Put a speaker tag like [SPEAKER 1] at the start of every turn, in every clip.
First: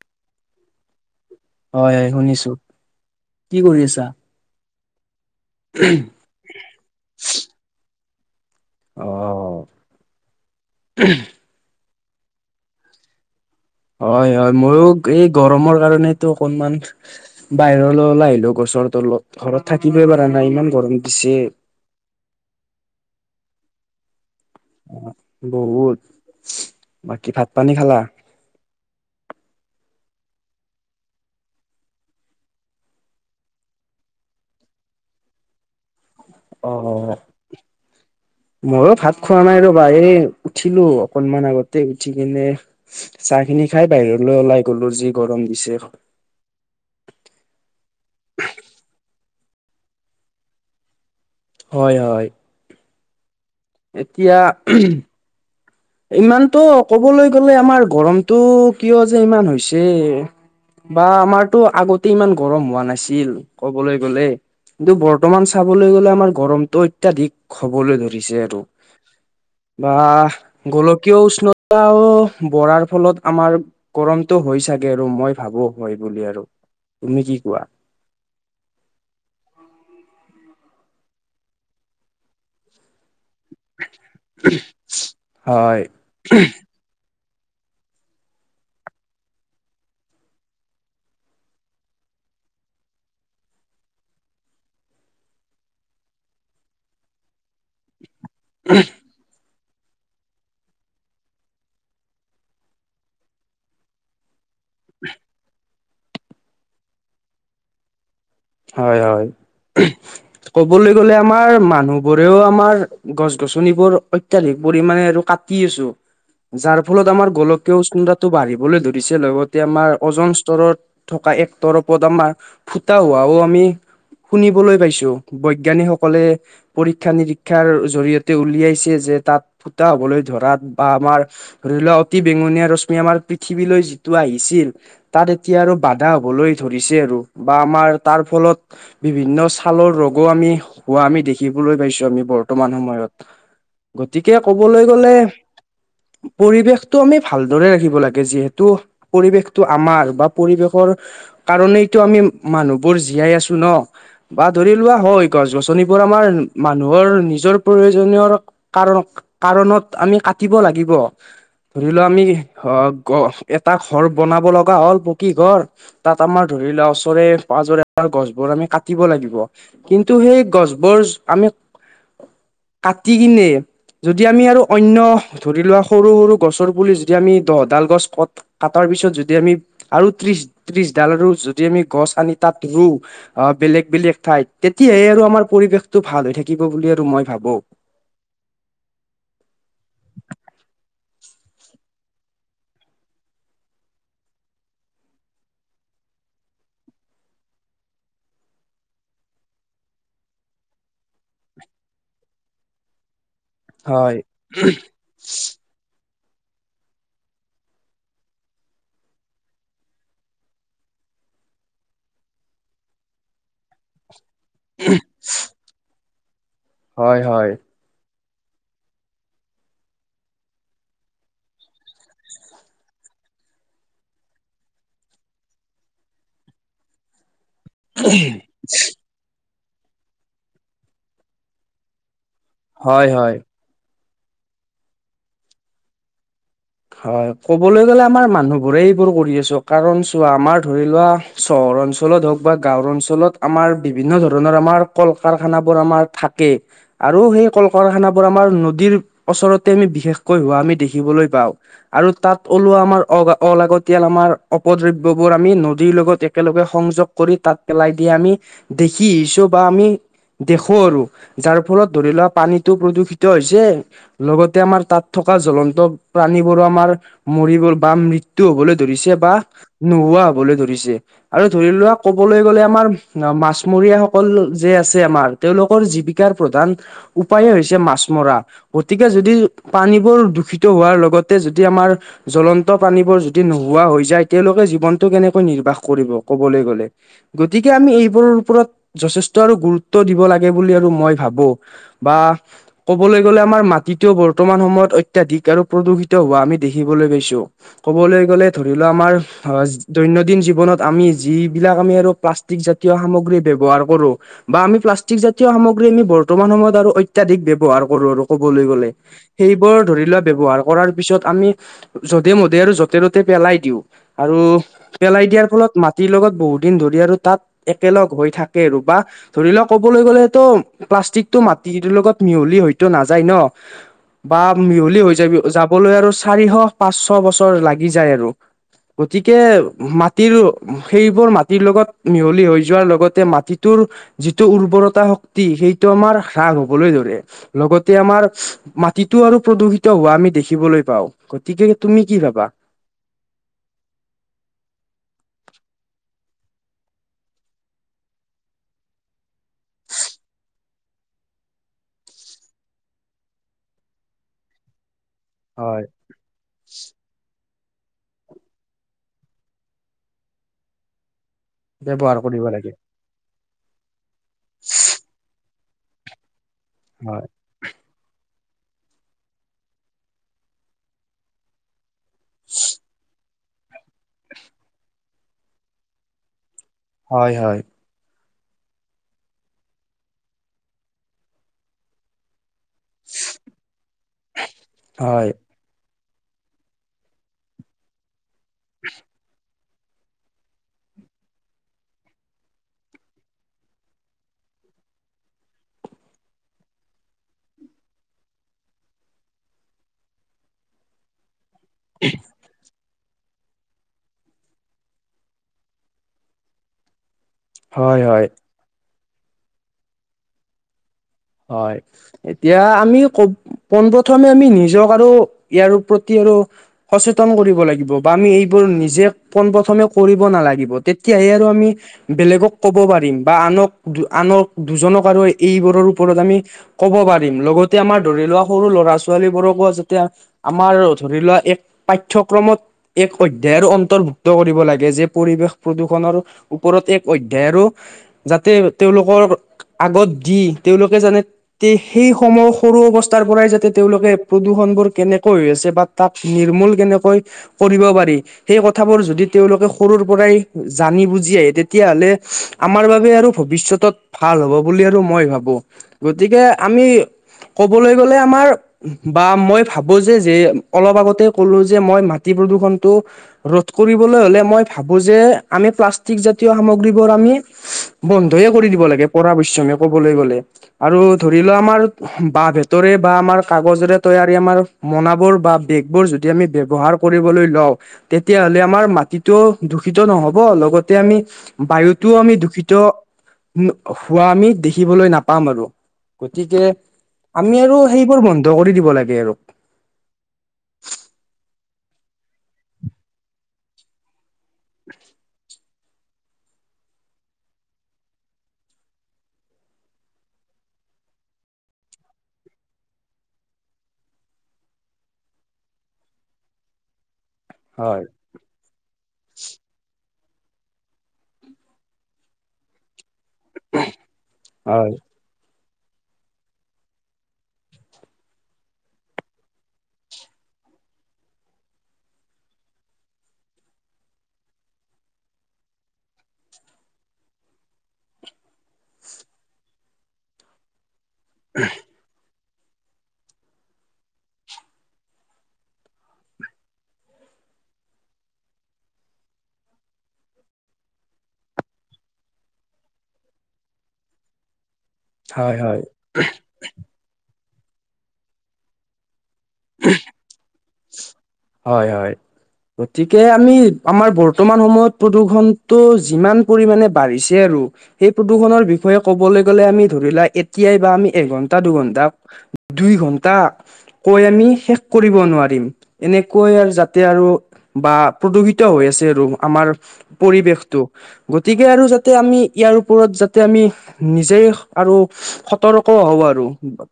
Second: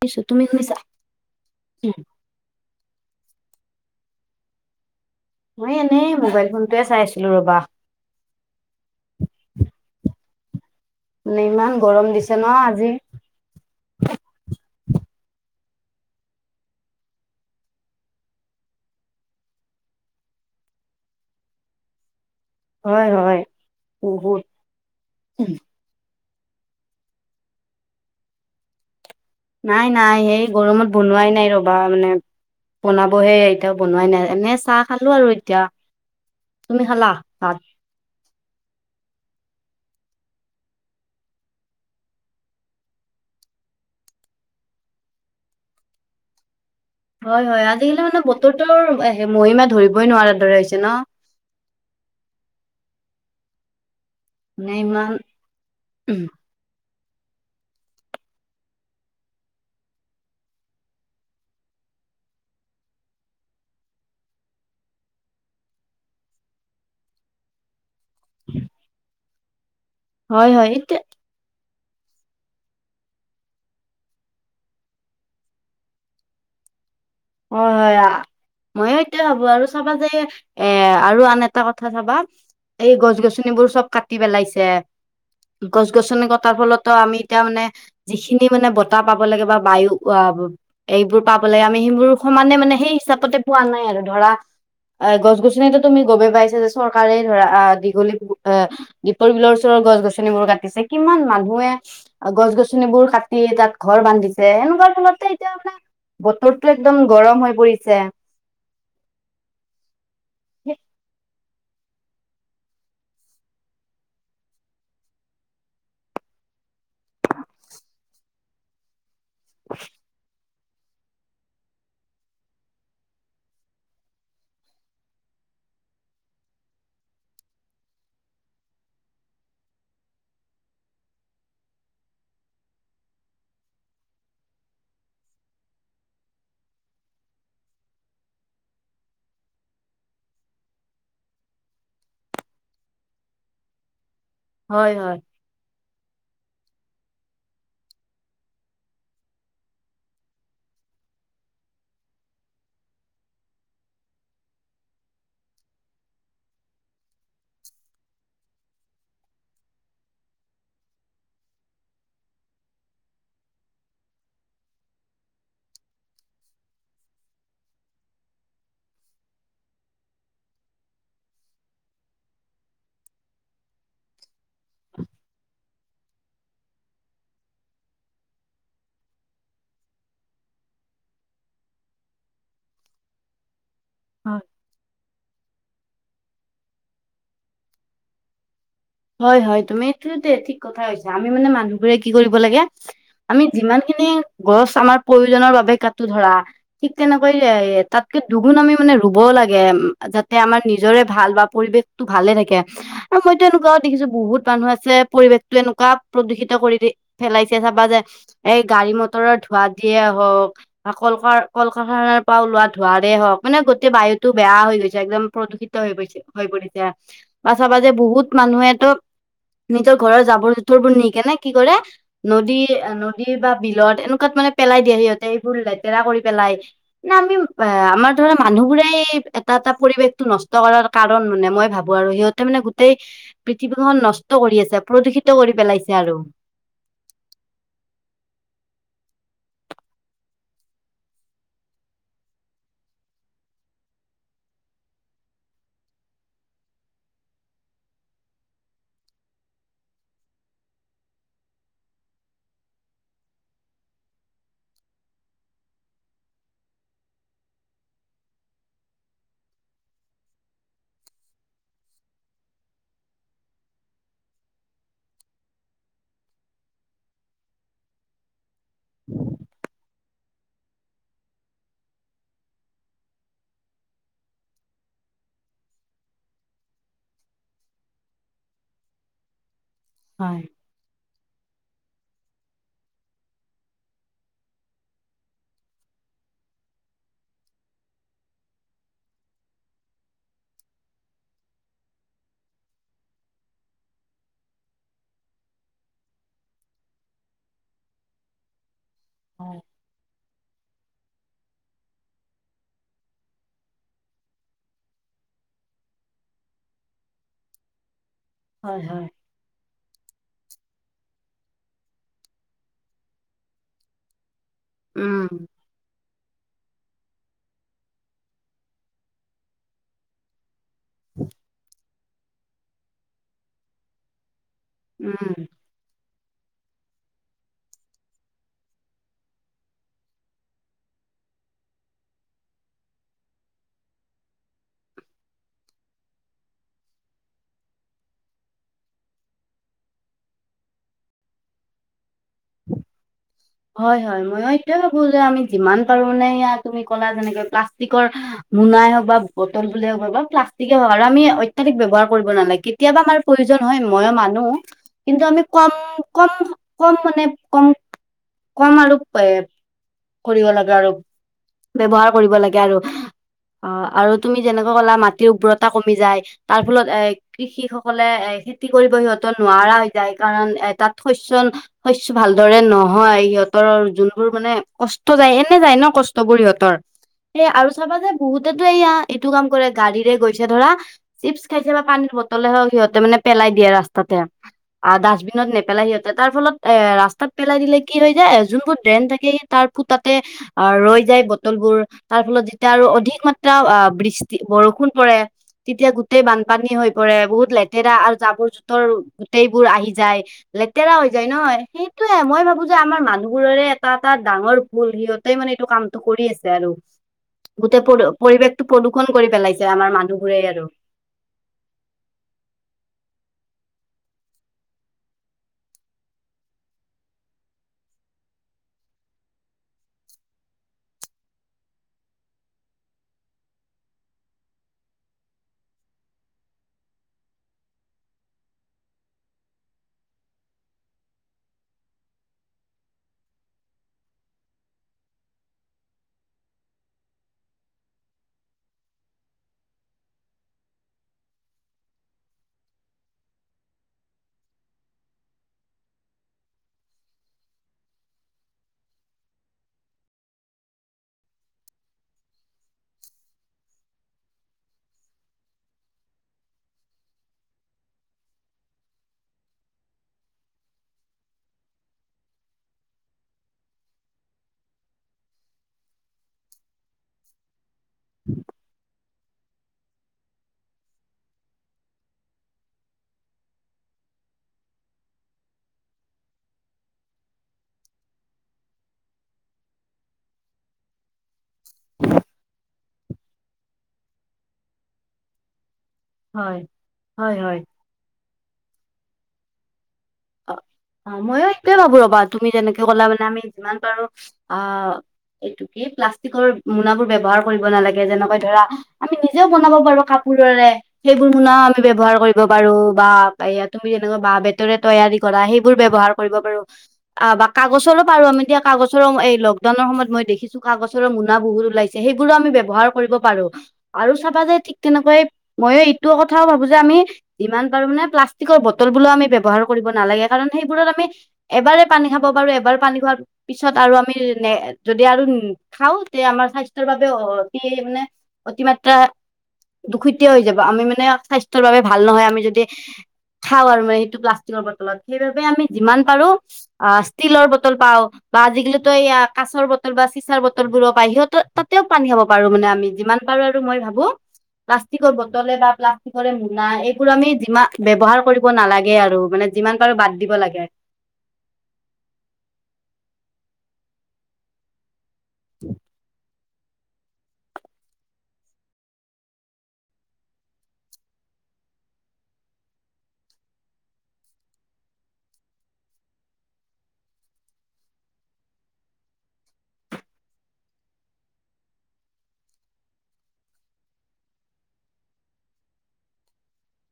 [SPEAKER 1] শুনিছোঁ, তুমি শুনিছা?
[SPEAKER 2] হয়', - হয়', শুনিছোঁ, কি কৰি আছা?
[SPEAKER 1] মই এনেই মোবাইল ফোনটোৱে চাই আছিলোঁ ৰবা',
[SPEAKER 2] অহ', উম',
[SPEAKER 1] মানে ইমান গৰম দিছে ন আজি?
[SPEAKER 2] হয়', - হয়', মইয়ো এই গৰমৰ কাৰণেতো অকনমান', বাহিৰলৈ ওলাই আহিলোঁ গছৰ তলত, ঘৰত থাকিবই পাৰা নাই ইমান গৰম দিছে',
[SPEAKER 1] হয়', - হয়', বহুত',
[SPEAKER 2] অ', বহুত, বাকী ভাত পানী খালা?
[SPEAKER 1] নাই', - নাই', সেই গৰমত বনোৱাই নাই ৰবা মানে', বনাবহে এতিয়া বনোৱাই নাই, এনে চাহ খালোঁ আৰু এতিয়া', তুমি খালা
[SPEAKER 2] অহ', -অহ',
[SPEAKER 1] ভাত?
[SPEAKER 2] ময়ো ভাত খোৱা নাই ৰবা, এই উঠিলোঁ অকনমান আগতে উঠি কিনে', চাহ খিনি খাই বাহিৰলৈ ওলাই গলোঁ, যি গৰম দিছে',
[SPEAKER 1] হয়', - হয়', আজিকালি মানে বতৰটোৰ মহিমা ধৰিবই নোৱাৰাৰ দৰে হৈছে ন',
[SPEAKER 2] হয়', - হয়', এতিয়া,
[SPEAKER 1] মানে
[SPEAKER 2] উম',
[SPEAKER 1] ইমান
[SPEAKER 2] ইমানতো ক'বলৈ গ'লে, আমাৰ গৰমতটো কিয় যে ইমান হৈছে? বা আমাৰতো আগতে ইমান গৰম হোৱা নাছিল, ক'বলৈ গ'লে', কিন্তু বৰ্তমান চাবলৈ গ'লে আমাৰ গৰমতটো অত্যাধিক হ'বলৈ ধৰি', দিছে আৰু বাহহহহ',
[SPEAKER 1] হয় হয় এতিয়া
[SPEAKER 2] কিয় উষ্ণতাও বঢ়াৰ ফলত আমাৰ', গৰমটো হৈ চাগে আৰু মই ভাবোঁ, হয় বুলি আৰু', তুমি কি কোৱা?
[SPEAKER 1] হয়', - হয়', আ', ময় সেইটোয়ে ভাবোঁ আৰু চাবা যে, এ আৰু আন এটা কথা চাবা এই গছ গছ', গছনিবোৰ চব কাটি পেলাইছে,
[SPEAKER 2] হয়,
[SPEAKER 1] গছ গছনি কটাৰ ফলতো আমি এতিয়া মানে', যিখিনি মানে বতাহ পাব লাগে বা বায়ু অ', এইবোৰ পাব লাগে আমি সেইবোৰ', সমানে মানে সেই হিচাপতে পোৱা নাই আৰু ধৰা', অ', গছ গছনিতো তুমি গমে পাইছা যে চৰকাৰে ধৰা আহ', দীঘলী পুখুৰী', অ', দীপৰ বিলৰ ওচৰৰ গছ গছনিবোৰ কাট', কাটিছে, কিমান মানুহে গছ গছনিবোৰ কাটি তাত ঘৰ বান্ধিছে', মে', এনেকুৱা ফলতে এতিয়া মানে বতৰটো একদম গৰম হৈ পৰিছে',
[SPEAKER 2] হয়', - হয়', - উম', ক'বলৈ গ'লে আমাৰ মানুহ বোৰেও আমাৰ গছ গছনিবোৰ', অত্যাধিক পৰিমাণে আৰু কাটি আছোঁ, যাৰ ফলত আমাৰ গোলকীয় উষ্ণতাটো বাঢ়িবলৈ ধৰি', পিছে লগতে আমাৰ অজন স্তৰত থকা এক তৰপত আমাৰ ফুটা হোৱা আকৌ আমি শুনিবলৈ পাইছো বৈজ্ঞানিকসকলে পৰীক্ষা নিৰীক্ষাৰ জৰিয়তে উলিয়াইছে যে তাত ফুটা হ'বলৈ ধৰাত বা আমাৰ', ধৰি লোৱা অতি বেঙুনীয়া ৰশ্মি আমাৰ পৃথিৱীলৈ যিটো আহিছিল', তাত এতিয়া আৰু বাধা হবলৈ ধৰিছে আৰু বা আমাৰ তাৰ ফলত বিভিন্ন ছালৰ ৰোগো আমি হোৱা আমি দেখিবলৈ পাইছো আমি বৰ্তমান সময়ত গতিকে
[SPEAKER 1] হয়
[SPEAKER 2] ক'বলৈ
[SPEAKER 1] হয়
[SPEAKER 2] গ'লে পৰিৱেশটো আমি ভালদৰে ৰাখিব লাগে যিহেতু পৰিৱেশটো আমাৰ বা পৰিৱেশৰ কাৰনেইটো আমি মানুহ বোৰ জীয়াই আছো ন বা ধৰি লোৱা হয় গছ গছনিবোৰ আমাৰ মানুহৰ নিজৰ প্ৰয়োজনীয় কাৰণ-কাৰণত আমি কাটিব লাগিব। ধৰি লোৱা আমি অ, এটা ঘৰ বনাব লগা হ'ল পকী ঘৰ তাত আমাৰ ধৰি লোৱা ওচৰে পাজৰে আমাৰ গছবোৰ আমি কাটিব লাগিব। কিন্তু সেই গছ বোৰ আমি কাটি কিনে যদি আমি আৰু অন্য ধৰি লোৱা সৰু-সৰু গছৰ পুলি যদি আমি দহডাল গছ কত কাটাৰ পিছত যদি আমি আৰু ত্ৰিশ - ত্ৰিশ ডাল আৰু যদি আমি গছ আনি তাত ৰোও অ, বেলেগ - বেলেগ
[SPEAKER 1] হয়
[SPEAKER 2] ঠাইত তেতিয়াহে আৰু আমাৰ পৰিৱেশ টো ভাল হৈ থাকিব বুলি আৰু মই ভাবো।
[SPEAKER 1] হয়-হয় তুমি ঠিক কথাই কৈছা আমি মানে মানুহবোৰে কি কৰিব লাগে আমি যিমান খিনি গছ আমাৰ প্ৰয়োজনৰ বাবে কাটো ধৰা ঠিক তেনেকৈ যায় তাতকে দুগুণ আমিও মানে ৰুবও লাগে যাতে আমাৰ নিজৰে ভাল বা পৰিৱেশ ভালে থাকে আৰু মইতো এনেকোৱাও দেখিছো
[SPEAKER 2] হয়
[SPEAKER 1] বহুত মানুহ আছে পৰিৱেশতো এনেকোৱা প্ৰদূষিত কৰি দি পেলাইছে চাবা যে এই গাড়ী মটৰৰ ধোঁৱা দিয়ে হওক বা কল কাৰ কল কাৰাখানাৰ পৰা ওলোৱা ধোঁৱাৰে হওক মানে গোটেই বায়ুত টো বেয়া হৈ গৈছে একদম প্ৰদূষিত হৈ গৈছে হৈ পৰিছে
[SPEAKER 2] হয়
[SPEAKER 1] বা
[SPEAKER 2] হয়
[SPEAKER 1] চাবা যে বহুত মানুহে ত নিজৰ ঘৰৰ জাবৰ জোথৰবোৰ নি কেনে কি কৰে নদী-নদী বা বিলত এনেকোৱাত মানে পেলাই দিয়ে সিহঁতে এইবোৰ লেতেৰা কৰি পেলাই। নামিম। অ, আমাৰ ধৰা মানুহবোৰেই এটা-এটা পৰিৱেশটো নষ্ট কৰাৰ কাৰণ মানে মই ভাবো আৰু সিহঁত ত মানে গোটেই
[SPEAKER 2] হয় হয়
[SPEAKER 1] পৃথিৱীখন নষ্ট কৰি আছে প্ৰদূষিত কৰি পেলাইছে আৰু।
[SPEAKER 2] হয় কবলৈ গ'লে আমাৰ মানুহবোৰে এইবোৰ কৰি আছো কাৰণ চোৱা আমাৰ ধৰি লোৱা চহৰ অঞ্চলত হওক বা গাঁওৰ অঞ্চলত আমাৰ বিভিন্ন ধৰণৰ আমাৰ কল কাৰখানাবোৰ আমাৰ থাকে। আৰু সেই কল কাৰখানাবোৰ আমাৰ নদীৰ ওচৰতে আমি বিশেষকৈ হোৱা আমি দেখিবলৈ পাও। আৰু তাত ওলোৱা আমাৰ অ, অলাগতিয়াল আমাৰ অপদ্ৰব্য বোৰ আমি নদীৰ লগতে একেলগে সংযোগ কৰি তাত পেলাই দিয়া আমি দেখি আহিছো বা আমি দেখো আৰু যাৰ ফলত ধৰি লোৱা পানীতো প্ৰদূষিত হৈছে। লগতে আমাৰ তাত থকা জ্বলন্ত প্ৰাণীবোৰ আমাৰ মৰি গল বা মৃত্যু হবলৈ ধৰিছে বা নোহোৱা হবলৈ ধৰিছে। আৰু ধৰি লোৱা ক'বলৈ গ'লে আমাৰ মাছমৰীয়া সকল যে আছে আমাৰ তেওঁলোকৰ জীৱিকাৰ প্ৰধান উপায়ে হৈছে মাছ মৰা গতিকে যদি পানীবোৰ
[SPEAKER 1] হয়
[SPEAKER 2] দূষিত হোৱাৰ লগতে যদি আমাৰ জ্বলন্ত পানীবোৰ যদি নোহোৱা হৈ যায় তেওলোকে জীৱনটো কেনেকৈ নিৰ্বাহ কৰিব কবলৈ গ'লে। গতিকে আমি এইবোৰৰ ওপৰত যথেষ্ট আৰু গুৰুত্ব দিব লাগে বুলি আৰু মই ভাবো। বা ক'বলৈ গ'লে আমাৰ মাটিটোও বৰ্তমান সময়ত অত্যাধিক আৰু প্ৰদূষিত হোৱা আমি দেখিবলৈ পাইছো ক'বলৈ গ'লে ধৰি লোৱা আমাৰ
[SPEAKER 1] হয়
[SPEAKER 2] অ দৈনন্দিন জীৱনত আমি যিবিলাক আমি আৰু প্লাষ্টিক জাতীয় সামগ্ৰী ব্যৱহাৰ কৰো বা আমি প্লাষ্টিক জাতীয় সামগ্ৰীখিনি আমি বৰ্তমান সময়ত আৰু অত্যাধিক ব্যৱহাৰ কৰো আৰু ক'বলৈ
[SPEAKER 1] হয়
[SPEAKER 2] গ'লে
[SPEAKER 1] হয়
[SPEAKER 2] সেইবোৰ ধৰি লোৱা ব্যৱহাৰ কৰাৰ পিছত আমি যধে - মধে আৰু যতে- ত'তে পেলাই দিওঁ আৰু
[SPEAKER 1] উম
[SPEAKER 2] পেলাই দিয়াৰ ফলত মাটিৰ লগত বহুত দিন ধৰি আৰু তাত একেলগ হৈ থাকে আৰু বা ধৰি লওক ক'বলৈ গ'লে ত প্লাষ্টিকটো মাটিৰ লগত মিহলি হয়তো নাযায় ন? বা মিহলি হৈ
[SPEAKER 1] উম
[SPEAKER 2] যায় বি যাবলৈ আৰু চাৰিশ - পাচশ বছৰ লাগি যায় আৰু। গতিকে মাটিৰ সেইবোৰ মাটিৰ লগত মিহলি হৈ যোৱাৰ লগতে মাটিটোৰ যিটো উৰ্বৰতা শক্তি সেইটো আমাৰ হ্ৰাস হবলৈ ধৰে। লগতে আমাৰ ওচ মাটিতো আৰু প্ৰদূষিত হোৱা আমি দেখিবলৈ পাও, গতিকে তুমি কি ভাবা?
[SPEAKER 1] হয়-হয় ময় এইটোয়ে ভাবো যে আমি যিমান পাৰো নে তুমি ক'লা যেনেকে প্লাষ্টিকৰ মোনাই হওক বা বটল বুলে হওক বা প্লাষ্টিকে হওঁক আৰু আমি অত্যাধিক ব্যৱহাৰ কৰিব নালাগে কি তিয়াবা আমাৰ প্ৰয়োজন হয় মইও মানো। কিন্তু আমি কম
[SPEAKER 2] হয়
[SPEAKER 1] কম কম মানে কম কম আৰু এ কৰিব লাগে আৰু ব্যৱহাৰ কৰিব লাগে আৰু। অ আৰু তুমি যেনেকৈ কলা মাটিৰ উৰ্বৰতা কমি যায় তাৰ ফলত এ
[SPEAKER 2] হয়
[SPEAKER 1] কৃষি সকলে এ খেতি কৰিব সিহত নোৱাৰা হৈ যায় কাৰণ এ তাত শস্যন শস্য ভালদৰে নহয়। সিহঁতৰ যোনবোৰ মানে কষ্ট যায় এনে যায় ন কষ্টবোৰ সিহতৰ
[SPEAKER 2] হয়
[SPEAKER 1] সেই
[SPEAKER 2] হয়
[SPEAKER 1] আৰু চাবা যে বহুতেতো এয়া এইটো কাম কৰে গাড়ীৰে গৈছে ধৰা চিপছ খাইছে বা পানীৰ বটলে হওক সিহত তে মানে পেলাই দিয়ে ৰাস্তাতে, আ
[SPEAKER 2] হয়
[SPEAKER 1] ডাষ্টবিনত নেপেলাই সিহঁতে তাৰ ফলত এ ৰাস্তাত পেলাই দিলে কি হৈ যায় যোনবোৰ ড্ৰেন থাকে তাৰ ফুতাতে আহ ৰৈ যায় বটলবোৰ তাৰ ফলত যেতিয়া আৰু অধিক মাত্ৰা আ বৃষ্টি বৰষুণ পৰে। তেতিয়া গোটেই বানপানী হৈ পৰে, বহুত লেতেৰা আৰু জাবৰ - জোথৰ গোটেইবোৰ আহি যায়। লেতেৰা হৈ যায় নহয়, সেইটোয়ে মই ভাবো তে আমাৰ মানুহবোৰৰে এটা এটা ডাঙৰ ভুল সিহঁতে মানে এইটো কামটো কৰি আছে আৰু। গোটেই
[SPEAKER 2] হয়
[SPEAKER 1] প্ৰদু
[SPEAKER 2] হয়
[SPEAKER 1] পৰিৱেশটো প্ৰদূ্ষণ কৰি পেলাইছে আমাৰ মানুহবোৰে আৰু।
[SPEAKER 2] হয়। এতিয়া আমি ক পোন প্ৰথমে আমি নিজক আৰু ইয়াৰ প্ৰতি আৰু সচেতন কৰিব লাগিব বা আমি এইবোৰ নিজে পোন প্ৰথমে কৰিব নালাগিব তেতিয়াহে আৰু আমি বেলেগক ক'ব পাৰিম বা আনক দু আনক দুজনক আৰু এইবোৰৰ ওপৰত আমি ক'ব পাৰিম লগতে আমাৰ ধৰি লোৱা সৰু ল'ৰা - ছোৱালীবোৰকো যাতে আমাৰ ধৰি লোৱা এক পাঠ্যক্ৰমত এক অধ্যায়ৰ অন্তৰ্ভুক্ত কৰিব লাগে যে পৰিৱেশ প্ৰদূষণৰ ওপৰত এক অধ্যায় আৰু যাতে তেওঁলোকৰ আগত দি তেওঁলোকে জানে তে সেই সময় সৰু অৱস্থাৰ পৰাই যাতে তেওঁলোকে প্ৰদূষণবোৰ কেনেকৈ হৈ আছে বা তাক নিৰ্মূল কেনেকৈ কৰিব পাৰি? সেই কথাবোৰ যদি তেওঁলোকে সৰুৰ পৰাই জানি বুজি আহে তেতিয়াহ'লে চু আমাৰ বাবে আৰু ভৱিষ্যতত ভাল হ'ব বুলি আৰু মই ভাবো গতিকে আমি ক'বলৈ গ'লে আমাৰ বা মই ভাবো যে যে অলপ আগতে কলো যে মই মাটি প্ৰদূষণটো ৰোধ কৰিবলৈ হলে মই ভাবো যে আমি প্লাষ্টিক জাতীয় সামগ্ৰীবোৰ আমি চু বন্ধয়ে কৰি দিব লাগে পৰা পশমে ক'বলৈ গ'লে আৰু ধৰি লোৱা আমাৰ বা বেতৰে বা আমাৰ কাগজৰে তৈয়াৰী আমাৰ মনাবোৰ বা বেগবোৰ যদি আমি ব্যৱহাৰ কৰিবলৈ লওঁ তেতিয়াহলে আমাৰ মাটিটো দূষিত নহব লগতে আমি বায়ুতো আমি দূষিত হোম হোৱা আমি দেখিবলৈ নাপাম আৰু।
[SPEAKER 1] হয়,
[SPEAKER 2] গতিকে
[SPEAKER 1] হয়,
[SPEAKER 2] আমি
[SPEAKER 1] হয়।
[SPEAKER 2] আৰু সেইবোৰ বন্ধ কৰি দিব লাগে আৰু।
[SPEAKER 1] অ, অ ময়ো সেইটোৱে ভাবো ৰবা তুমি যেনেকে ক'লা মানে আমি যিমান পাৰোঁ অহ এইটো কি প্লাষ্টিকৰ মোনাবোৰ ব্যৱহাৰ কৰিব নালাগে যেনেকৈ ধৰা আমি নিজেও বনাব পাৰোঁ কাপোৰৰে সেইবোৰ মোনা আমি ব্যৱহাৰ কৰিব পাৰো বা এয়া তুমি যেনেকুৱা বাঁহ - বেতৰে তৈয়াৰী কৰা সেইবোৰ ব্যৱহাৰ কৰিব পাৰো আ বা
[SPEAKER 2] হয়,
[SPEAKER 1] কাগজলৈ পাৰো আমি এতিয়া কাগজৰো এই লকডাউনৰ সময়ত মই দেখিছোঁ কাগজৰ মোনা বহুত ওলাইছে সেইবোৰো আমি ব্যৱহাৰ কৰিব পাৰোঁ আৰু চাবা যে ঠিক
[SPEAKER 2] হয়।
[SPEAKER 1] তেনেকুৱাই ময়ো এইটো কথাও ভাবো যে আমি যিমান পাৰো মানে প্লাষ্টিকৰ বটল বলো আমি ব্যৱহাৰ কৰিব নালাগে কাৰণ সেইবোৰত আমি এবাৰে পানী খাব পাৰো এবাৰ পানী খোৱাৰ পিছত আৰু আমি ন যদি আৰু খাওঁ তে আমাৰ স্বাস্থ্যৰ বাবে অতি মানে- অতিমাত্ৰা দুষিতেয়ে হৈ যাব আমি মানে- স্বাস্থ্যৰ বাবে ভাল নহয় আমি যদি খাওঁ আৰু মানে সেইটো প্লাষ্ট- টিলৰ বটলত সেইবাবে আমি যিমান পাৰোঁ আ ষ্টিলৰ বটল পাওঁ। বা আজিকালিটো এয়া কাছৰ বটল বা চিচাৰ বটল বোৰো পায় সিহঁতেও তাতেও পানী খাব পাৰোঁ মানে আমি যিমান এবাৰো আৰু মই ভাবোঁ প্লাষ্টিকৰ
[SPEAKER 2] হয়,
[SPEAKER 1] বটলে বা
[SPEAKER 2] হয়,
[SPEAKER 1] প্লাষ্টিকৰে মোনা এইবোৰ আমি যিমান ব্যৱহাৰ কৰিব নালাগে আৰু। মানে যিমান পাৰোঁ বাদ দিব লাগে।
[SPEAKER 2] হয় হয়, গতিকে আমি আমাৰ বৰ্তমান সময়ত প্ৰদূষণটো যিমান পৰিমাণে বাঢ়িছে আৰু সেই প্ৰদূষণৰ বিষয়ে ক'বলে গ'লে আমি ধৰি লোৱা এতিয়াই বা আমি এঘন্টা দুঘন্টা দুই ঘন্টা কৈ আমি শেষ কৰিব নোৱাৰ- ৰিম। এনেকৈ আৰু যাতে আৰু বা প্ৰদূষিত হৈ আছে আৰু আমাৰ। পৰিৱেশটো গতিকে আৰু যাতে আমি ইয়াৰ ওপৰত যাতে আমি নিজেই আৰু সতৰ্কও হওঁ আৰু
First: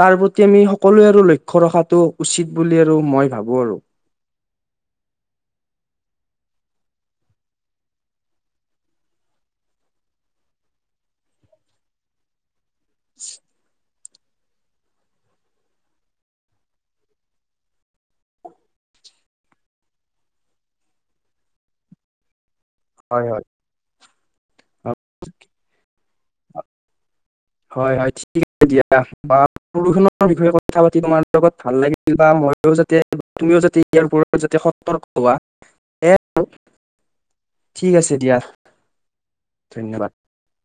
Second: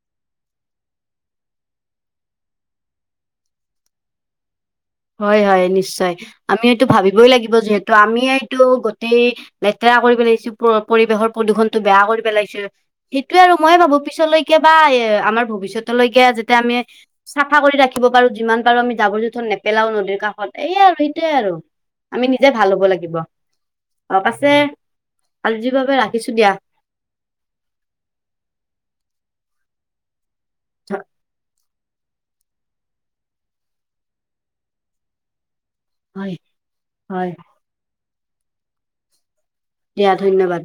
[SPEAKER 2] তাৰ প্ৰতি আমি সকলোৱে আৰু লক্ষ্য ৰখাটো উচিত বুলি আৰু মই ভাবো আৰু।
[SPEAKER 1] হয় হয় নিশ্চয় আমি এইটো ভাবিবই লাগিব যিহেতু আমিয়েইটো গোটেই লেতেৰা কৰি পেলাইছো প পৰিৱেশৰ প্ৰদূষণটো বেয়া কৰি পেলাইছো সেইটোৱে আৰু মই ভাবো পিছলৈ কেবা এ আমাৰ ভৱিষ্যতলৈকে যেতিয়া আমি চাফা কৰি ৰাখিব পাৰোঁ যিমান পাৰোঁ আমি জাবৰ জোথৰ নেপ- নেপেলাও নদীৰ কাষত এইয়ে আৰু এইটোৱে আৰু আমি নিজে ভাল হ'ব লাগিব।
[SPEAKER 2] হয় হয়
[SPEAKER 1] অ পাছে আলজি বাবে ৰাখিছোঁ দিয়া।
[SPEAKER 2] হয় হয় ঠিক আছে দিয়া। প্ৰদূষণৰ বিষয়ে কথা পাতি
[SPEAKER 1] ধ-
[SPEAKER 2] তোমাৰ লগত ভাল লাগিল। বা ময়ো যাতে তুমিও যাতে ইয়াৰ পৰা যাতে সত তৰ্ক হোৱা। সেয়াই
[SPEAKER 1] হয়
[SPEAKER 2] আৰু
[SPEAKER 1] হয়
[SPEAKER 2] ঠিক আছে দিয়া। ধন্যবাদ
[SPEAKER 1] দিয়া ধন্যবাদ।